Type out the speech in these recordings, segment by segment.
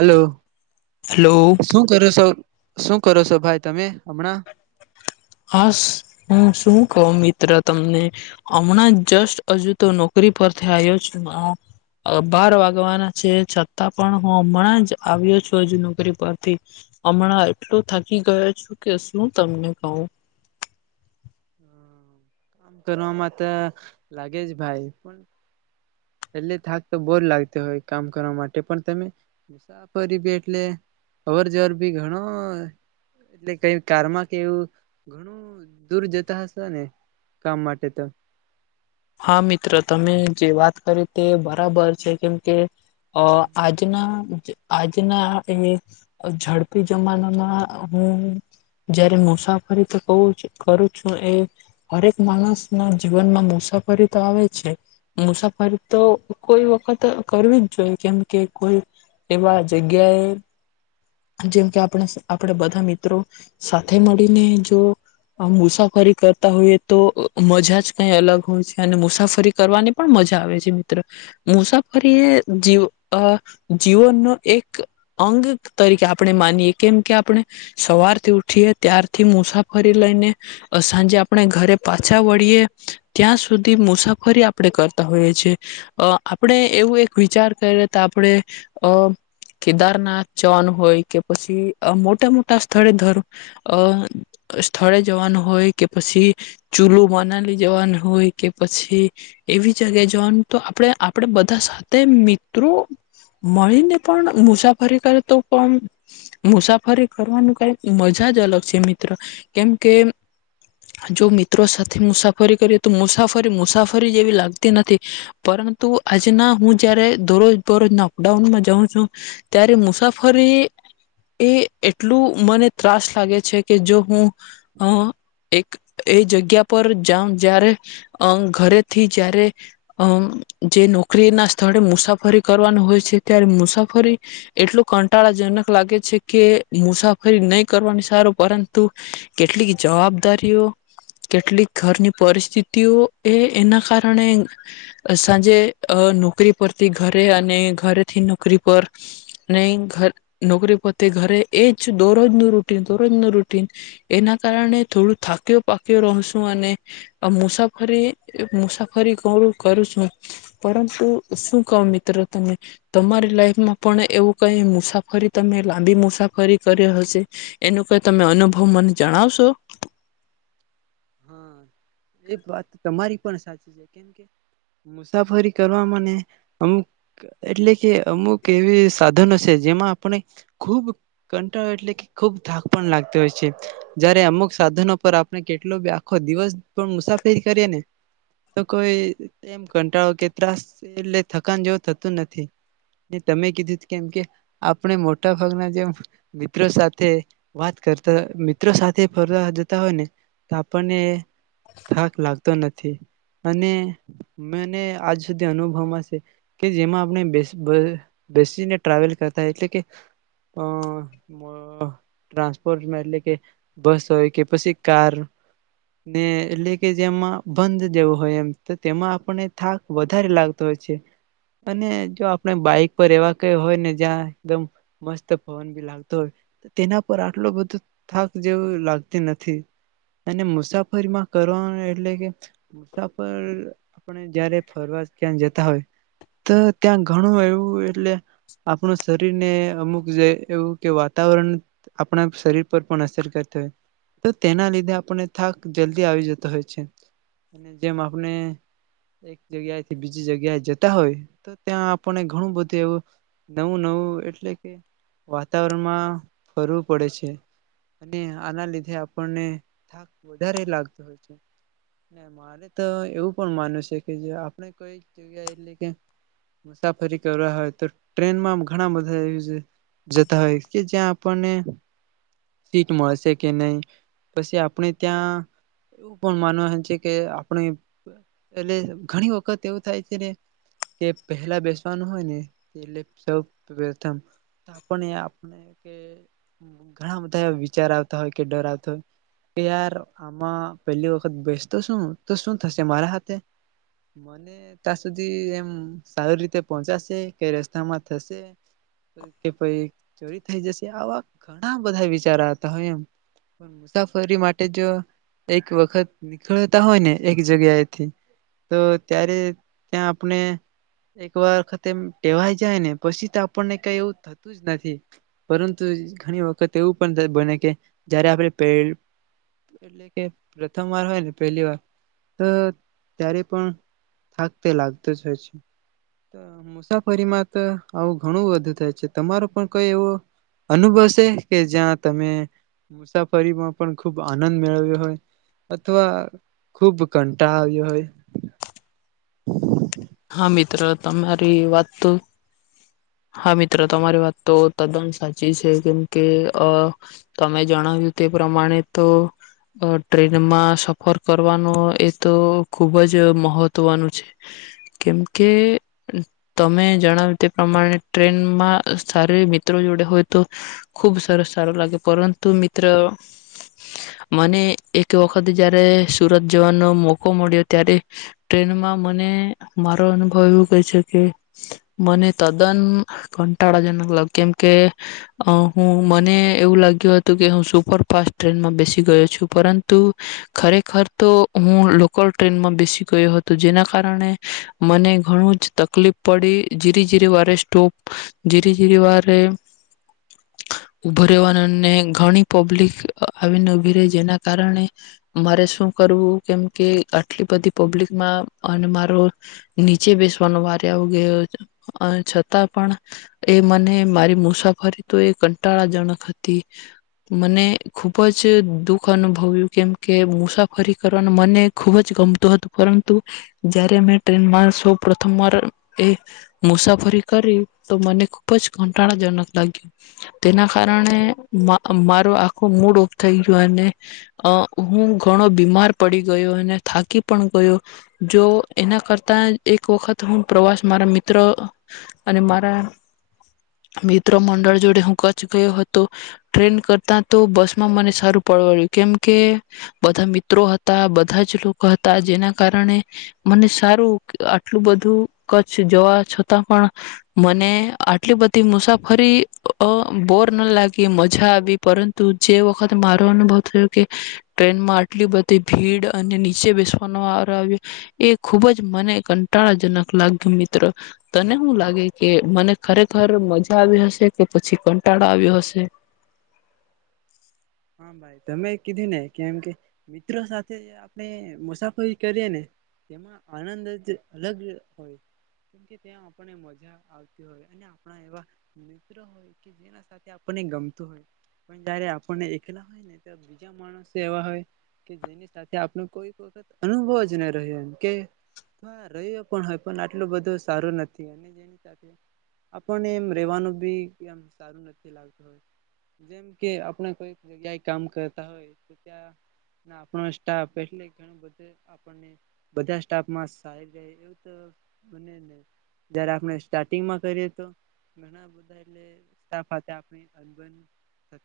Hello hello શું કરો સો. શું કરો સો, ભાઈ તમે હમણાં. હાશ, હું શું કહું મિત્ર તમને હમણાં જ જસ્ટ હજુ તો નોકરી પરથી આયો છું, બાર વાગવાના છે છતાં પણ હું હમણાં જ આવ્યો છું હજુ નોકરી પરથી, હમણાં એટલો થકી ગયો છું કે શું તમને કહું. કરવામાં તો લાગે જ ભાઈ પણ. એટલે થાક તો બોજ લાગતો હોય કામ કરવા માટે પણ તમે મુસાફરી બી એટલે અવર જવર ભી ઘણો એટલે કઈ કારમાં કે એવું ઘણું દૂર જતા હશો ને કામ માટે તો. હા મિત્ર તમે જે વાત કરી તે બરાબર છે કેમ કે... અ આજના... આજના એ ઝડપી જમાનામાં હું જયારે મુસાફરી તો બોજ કરું છું, એ હરેક માણસ ના જીવનમાં મુસાફરી... ફરી તો આવે જ છે, મુસાફરી તો કોઈ વખત કરવી જ જોઈએ કેમકે કોઈ એવા જગ્યાએ... જેમ કે આપણે આપણે બધા મિત્રો સાથે મળીને જો મુસાફરી કરતા હોઈએ તો મજા જ કઈ અલગ હોય છે, અને મુસાફરી કરવાની પણ મજા આવે છે, મિત્રો મુસાફરી એ જ જીવનનો એક અંગ... તરીકે આપણે માનીએ કેમ કે આપણે સવારથી ઉઠીએ ત્યારથી મુસાફરી લઈને સાંજે આપણે ઘરે પાછા વળીએ ત્યાં સુધી મુસાફરી આપણે કરતા હોઈએ છીએ, અ આપણે એવું એક વિચાર કરીએ તો આપણે અ કેદારનાથ... જવાનું હોય કે પછી મોટા મોટા સ્થળે ધર અ સ્થળે જવાનું હોય કે પછી ચુલુ મનાલી જવાનું હોય કે પછી એવી જગ્યાએ જવાનું તો આપણે આપડે બધા સાથે મિત્રો મળીને પણ મુસાફરી કરે... તો પણ મુસાફરી કરવાનું કઈક મજા જ અલગ છે, મિત્ર કેમકે જો મિત્રો સાથે મુસાફરી કરીએ તો મુસાફરી મુસાફરી જેવી લાગતી નથી, પરંતુ આજના હું જયારે દરોજ દરરોજ ના અપડાઉનમાં જાઉં છું ત્યારે મુસાફ ફરી એ એટલું મને ત્રાસ લાગે છે કે જો હું અ એક એ જગ્યા પર જાવ જ્યારે અ ઘરેથી જયારે અમ જે નોકરી ના સ્થળે મુસાફરી કરવાનું હોય છે ત્યારે મુસાફરી એટલું... કંટાળાજનક લાગે છે કે મુસાફરી નહી કરવાની સારું પરંતુ કેટલીક જવાબદારીઓ કેટલીક ઘરની પરિસ્થિતિઓ એ એના કારણે સાંજે નોકરી પરથી ઘરે અને ઘરેથી નોકરી પર... નોકરી પરથી ઘરે એ જ દોરોજનું રૂટીન દોરોજનું રૂટીન એના કારણે થોડું થાક્યો પાક્યો રહશું અને મુસાફરી મુસાફરી હું કરું છું પરંતુ શું કહો મિત્રો તમે તમારી લાઈફમાં પણ એવું... કઈ મુસાફરી તમે લાંબી મુસાફરી કરે હશે એનું કઈ તમે અનુભવ મને જણાવશો. હા એ વાત તમારી પણ સાચી છે કેમ કે મુસાફરી કરવામાને અમુક એટલે કે અમુક એવી સાધનો છે જેમાં આપણે ખૂબ કંટાળો એટલે કે ખૂબ થાક પણ લાગતી હોય છે, જયારે અમુક સાધનો પર આપણે કેટ કેટલો બી આખો દિવસ પણ મુસાફરી કરીએ ને તો કોઈ એમ કંટાળો કે ત્રાસ એટલે થકાન જેવું થતું નથી, તમે કીધું કેમ કે આપણે મોટા ભાગના જેમ મિત્રો સાથે વાત કરતા, મિત્રો સાથે ફરવા જતા હોય ને... આપણને થાક લાગતો નથી, અને મને આજ સુધી અનુભવમાં છે, કે જેમાં આપણે બે બેસીને ટ્રાવેલ કરતા એટલે કે અ વ ટ્રાન્સપોર્ટમાં એટલે કે બસ હોય કે પછી કાર... ને એટલે કે જેમાં બંધ જેવો હોય એમ તો તેમાં આપણને થાક વધારે લાગતો હોય છે, અને જો આપણે બાઈક પર એવા ક હોય ને જ્યાં એકદમ મસ્ત પવન બી લાગતો હોય, તેના પર આટલો બધો થાક જેવું લાગતી નથી. અને મુસાફરીમાં કરવાનું એટલે કે મુસાફર આપણે જયારે ફરવા ક્યાં જતા હોય તો ત્યાં ઘણું એવું એટલે આપણું શરીરને અમુક જે એવું કે વાતાવરણ આપણા શરીર પર પણ અસર કરતા હોય તો તેના લીધે આ આપણને થાક જલ્દી આવી જતો હોય છે, જેમ આપણે એક જગ્યાએથી બીજી જગ્યાએ જતા હોય તો ત્યાં આપણને ઘણું બધું એવું નવું નવું એટલે કે વાતાવરણમાં ફરવું પડે છે, અને આના લીધે આપણને... વધારે લાગતો હોય છે, મારે તો એવું પણ માનું છે કે જો આપણે કોઈક જગ્યા એટલે કે મુસાફરી કરવા હોય તો ટ્રેનમાં ઘણા બધા જતા હોય કે જ્યાં આપણને સીટ મળશે કે નહી... પછી આપણે ત્યાં એવું પણ માનવા છે કે આપણે એટલે ઘણી વખત એવું થાય છે ને કે પહેલા બેસવાનું હોય ને એટલે સૌ પ્રથમ આપણે આપ ઘણા બધા વિચાર આવતા હોય કે ડર આવતા હોય... કે યાર આમાં પેલી વખત બેસતો શું તો શું થશે મારા હાથે, મને ત્યાં સુધી એમ સારી રીતે પહોંચાશે કઈ રસ્તામાં થશે કે પ ચોરી થઈ જશે આવા ઘણા બધા વિચાર આવતા હોય એમ... મુસાફરી માટે જો એક વખત નીકળતા હોય ને, એક જગ્યાએથી તો ત્યારે ત્યાં આપણે એક વખતે એમ ટેવાય જાય ને પછી તો આપણને કઈ એવું થતું જ નથી, પરંતુ ઘણી વખત એવું પણ બને કે જયારે આપણે... પેડ એટલે કે પ્રથમ વાર હોય ને પહેલી વાર તો ત્યારે પણ થાક તે લાગતું જ હોય છે, મુસાફરીમાં તો આવું ઘણું વધુ થાય છે તમારો પણ કઈ એવો અનુભવ સે કે જ્યાં તમે મુસાફ ફરીમાં પણ ખૂબ આનંદ મેળવ્યો હોય, અથવા ખુબ કંટાળ આવ્યો હોય. [inaudible] હ મિત્ર તમારી વાત તો... હા મિત્ર તમારી વાત તો તદ્દન સાચી છે, કેમ કે અ તમે જણાવ્યું તે પ્રમાણે તો ટ્રેનમાં સફર કરવાનો એ તો ખુબ જ મહત્વનું છે, કેમ કે તમે જણાવ્યું તે પ્રમાણે... ટ્રેનમાં સારી મિત્રો જોડે હોય તો ખુબ સરસ સારો લાગે, પરંતુ મિત્ર મને એક વખત જયારે સુરત જવાનો મોકો મળ્યો ત્યારે ટ્રેનમાં મને મારો અનુભવ એવું કહે છે કે મને ત કંટાળાજનક લાગ કેમકે હું મને એવું લાગ્યું હતું કે હું સુપરફાસ્ટ ટ્રેનમાં બેસી ગયો છું, પરંતુ ખરેખર તો હું લોકલ ટ્રેનમાં બેસી ગયો હતો, જેના કારણે મને ઘણું જ તકલીફ પડી જીરી જીરી વાત... સ્ટોપ જીરે જીરી વારે ઉભો રહેવાનો અને ઘણી પબ્લિક આવીને ઉભી રેય, જેના કારણે મારે શું કરવું કેમ કે આટલી બધી પબ્લિકમાં અને મારો નીચે બેસવાનો વારો આવ ગયો, છ પણ એ મને મારી મુસાફરી તો એ કંટાળા જણક હતી, મને ખુબ જ દુઃખ અનુભવ્યું કેમકે મુસાફરી કરવાનું મને ખુબ જ ગમતું હતું, પરંતુ જયારે મેં ટ્રેનમાં સૌ પ્રથમ વાર એ મુસાફરી... કરી તો મને ખુબ જ કંટાળાજનક લાગ્યું, તેના કારણે મા મારો આખો મૂડ ઓફ થઈ ગયો, અને હું ઘણો બીમાર પડી ગયો અને થાકી પણ ગયો, જો એના કરતા એક વખત હું પ્રવાસ મારા મિત્ર... અને મારા મિત્ર મંડળ જોડે હું કચ્છ ગયો હતો, ટ્રેન કરતા તો બસમાં મને સારું પળવડ્યું, કેમ કે બધા મિત્રો હતા બધા જ લોકો હતા, જેના કારણે મને સારું આટલું બધું કચ્છ જવા છ પણ મને આટલી બધી મુસાફરી અ બોર ના લાગી, મજા આવી પરંતુ જે વખત મારો અનુભવ થયો કે ટ્રેનમાં આટલી બધી ભીડ અને નીચે બેસવાનો વારો આવ્યો એ ખુબ જ મને કંટાળાજનક લાગ્યું મિત્ર. તને હુ લાગે કે મને ખરેખર મજા આવી હશે કે પછી કંટાળો આવ્યો હશે? હા ભાઈ તમે એ કીધી ને કેમ કે મિત્ર સાથે આપણે મુસાફરી કરીએ ને, તેમાં આનંદ જ અલગ હોય કેમકે ત્યાં આપને મજા આવતી હોય અને આપણા એવા મિત્ર હોય કે જેના સાથે આપણને ગમતું હોય પણ જયારે આપણને [inaudible] બીજા માણસો એવા હોય કે જેની સાથે આપને કોઈક [inaudible] અનુભવ જ ન રહ્યો, કે રહ્યો પણ હોય પણ આટલો બધો સારું નથી [inaudible] આપણને એમ રેવાનું બી એમ સારું નથી લાગતું હોય, જેમ કે આપણે કોઈ ત્યાં કામ કરતા હોય તો ત્યાં [inaudible] સ્ટાફ એટલે [inaudible] બધા આપર્ણે સ્ટાફમાં સાઈબે એવુ તો બનેજ નઈ, જ્યારે આપેડે સ્ટાર્ટિગમાં કરીએ તો ગના બધા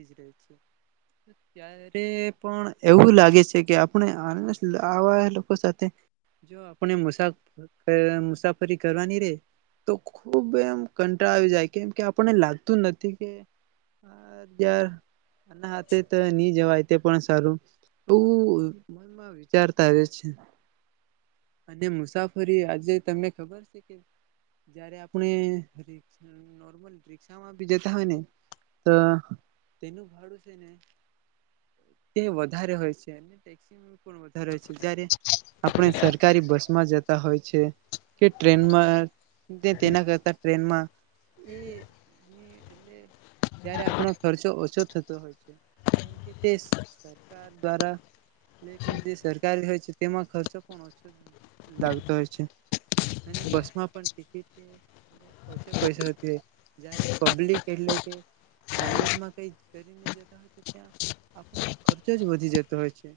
એટલે [unintelligible] ત્યારે પણ એવું લાગે છે કે આપને [inaudible] આવા લોકો સાથે જો આપણે મુસાફર મુસાફરી કરવાની રે તો ખુબ એમ કંટાળ આવી જાય કેમ કે આપને લાગતું નથી કે [inaudible] જાર ના તે તો ની જવાય. તે પણ સારું તુ એવું મનમાં વિચારતા રે છે અને મુસાફરી આજે તમને ખબર છે કે જયારે આપણે રિક્ષા નોર્મલ રિક્ષામા બી જતા હોય ને તો તેનું ભાડું છે ને તે વધારે હોય છે, અને ટેક્સી ની પણ વધારે છે, જ્યારે આપણે સરકારી બસમાં જ તા હોય છે, કે ટ્રેનમાં તેના કરતા ટ્રેનમાં એ ત્યારે આપણો ખર્ચો ઓછો થ તો હોય છે, કેમ કે તે સરકાર દ્વારા લે કે જે સરકાર હોય છે તેમાં ખર્ચો પણ ઓછો લાગતો હોય છે, અને બસમાં પણ ટિકિટ [inaudible] ઓછ પૈસાતી હોય જ્યારે પબ્લિક એટલે કે પ્રાઈવેટમાં કઈ કરીને જતા હોય તો ત્યાં આપણનો ખર્ચો જ વધી જતો હોય છે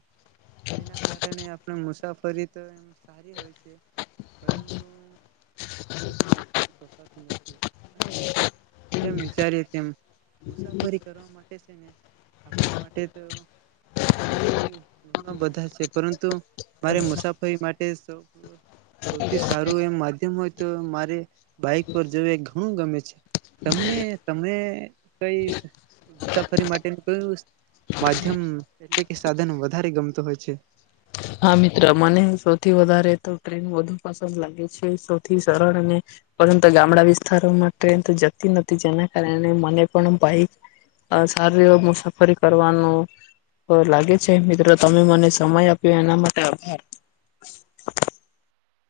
જેના કારણે આપણે મુસાફરી તો એમ સારી હોય છે પરંતુ ખર્ચમાં [inaudible] નથી. અને જેમ વિચારીએ તેમ મુસાફરી કરવા માટે [inaudible] આપણી માટે તો એવું ઘણો બધા છે પરંતુ મારે મુસાફરી મા તે સો સૌથી સારું એમ માધ્યમ હોય તો મારે બાઈક પર જોવે ઘણું ગમે છે. તમને તમે કઈ મુસાફરી માટે કયુ માધ્યમ એટલે કે સાધન વધારે ગમતું હોય છે? હા મિત્ર મને સૌથી વધારે તો ટ્રેન વધુ પસંદ લાગે છે, સૌથી સરળ અને પરંતુ ગામડા વિસ્તારોમાં ટ્રેન તો જતી નથી, જેના કારણે મને પણ બાઈક સારી એ મુસાફરી કરવાનો લાગે છે મિત્ર તમે મને સમય આ પ્યો એના માટે આભાર.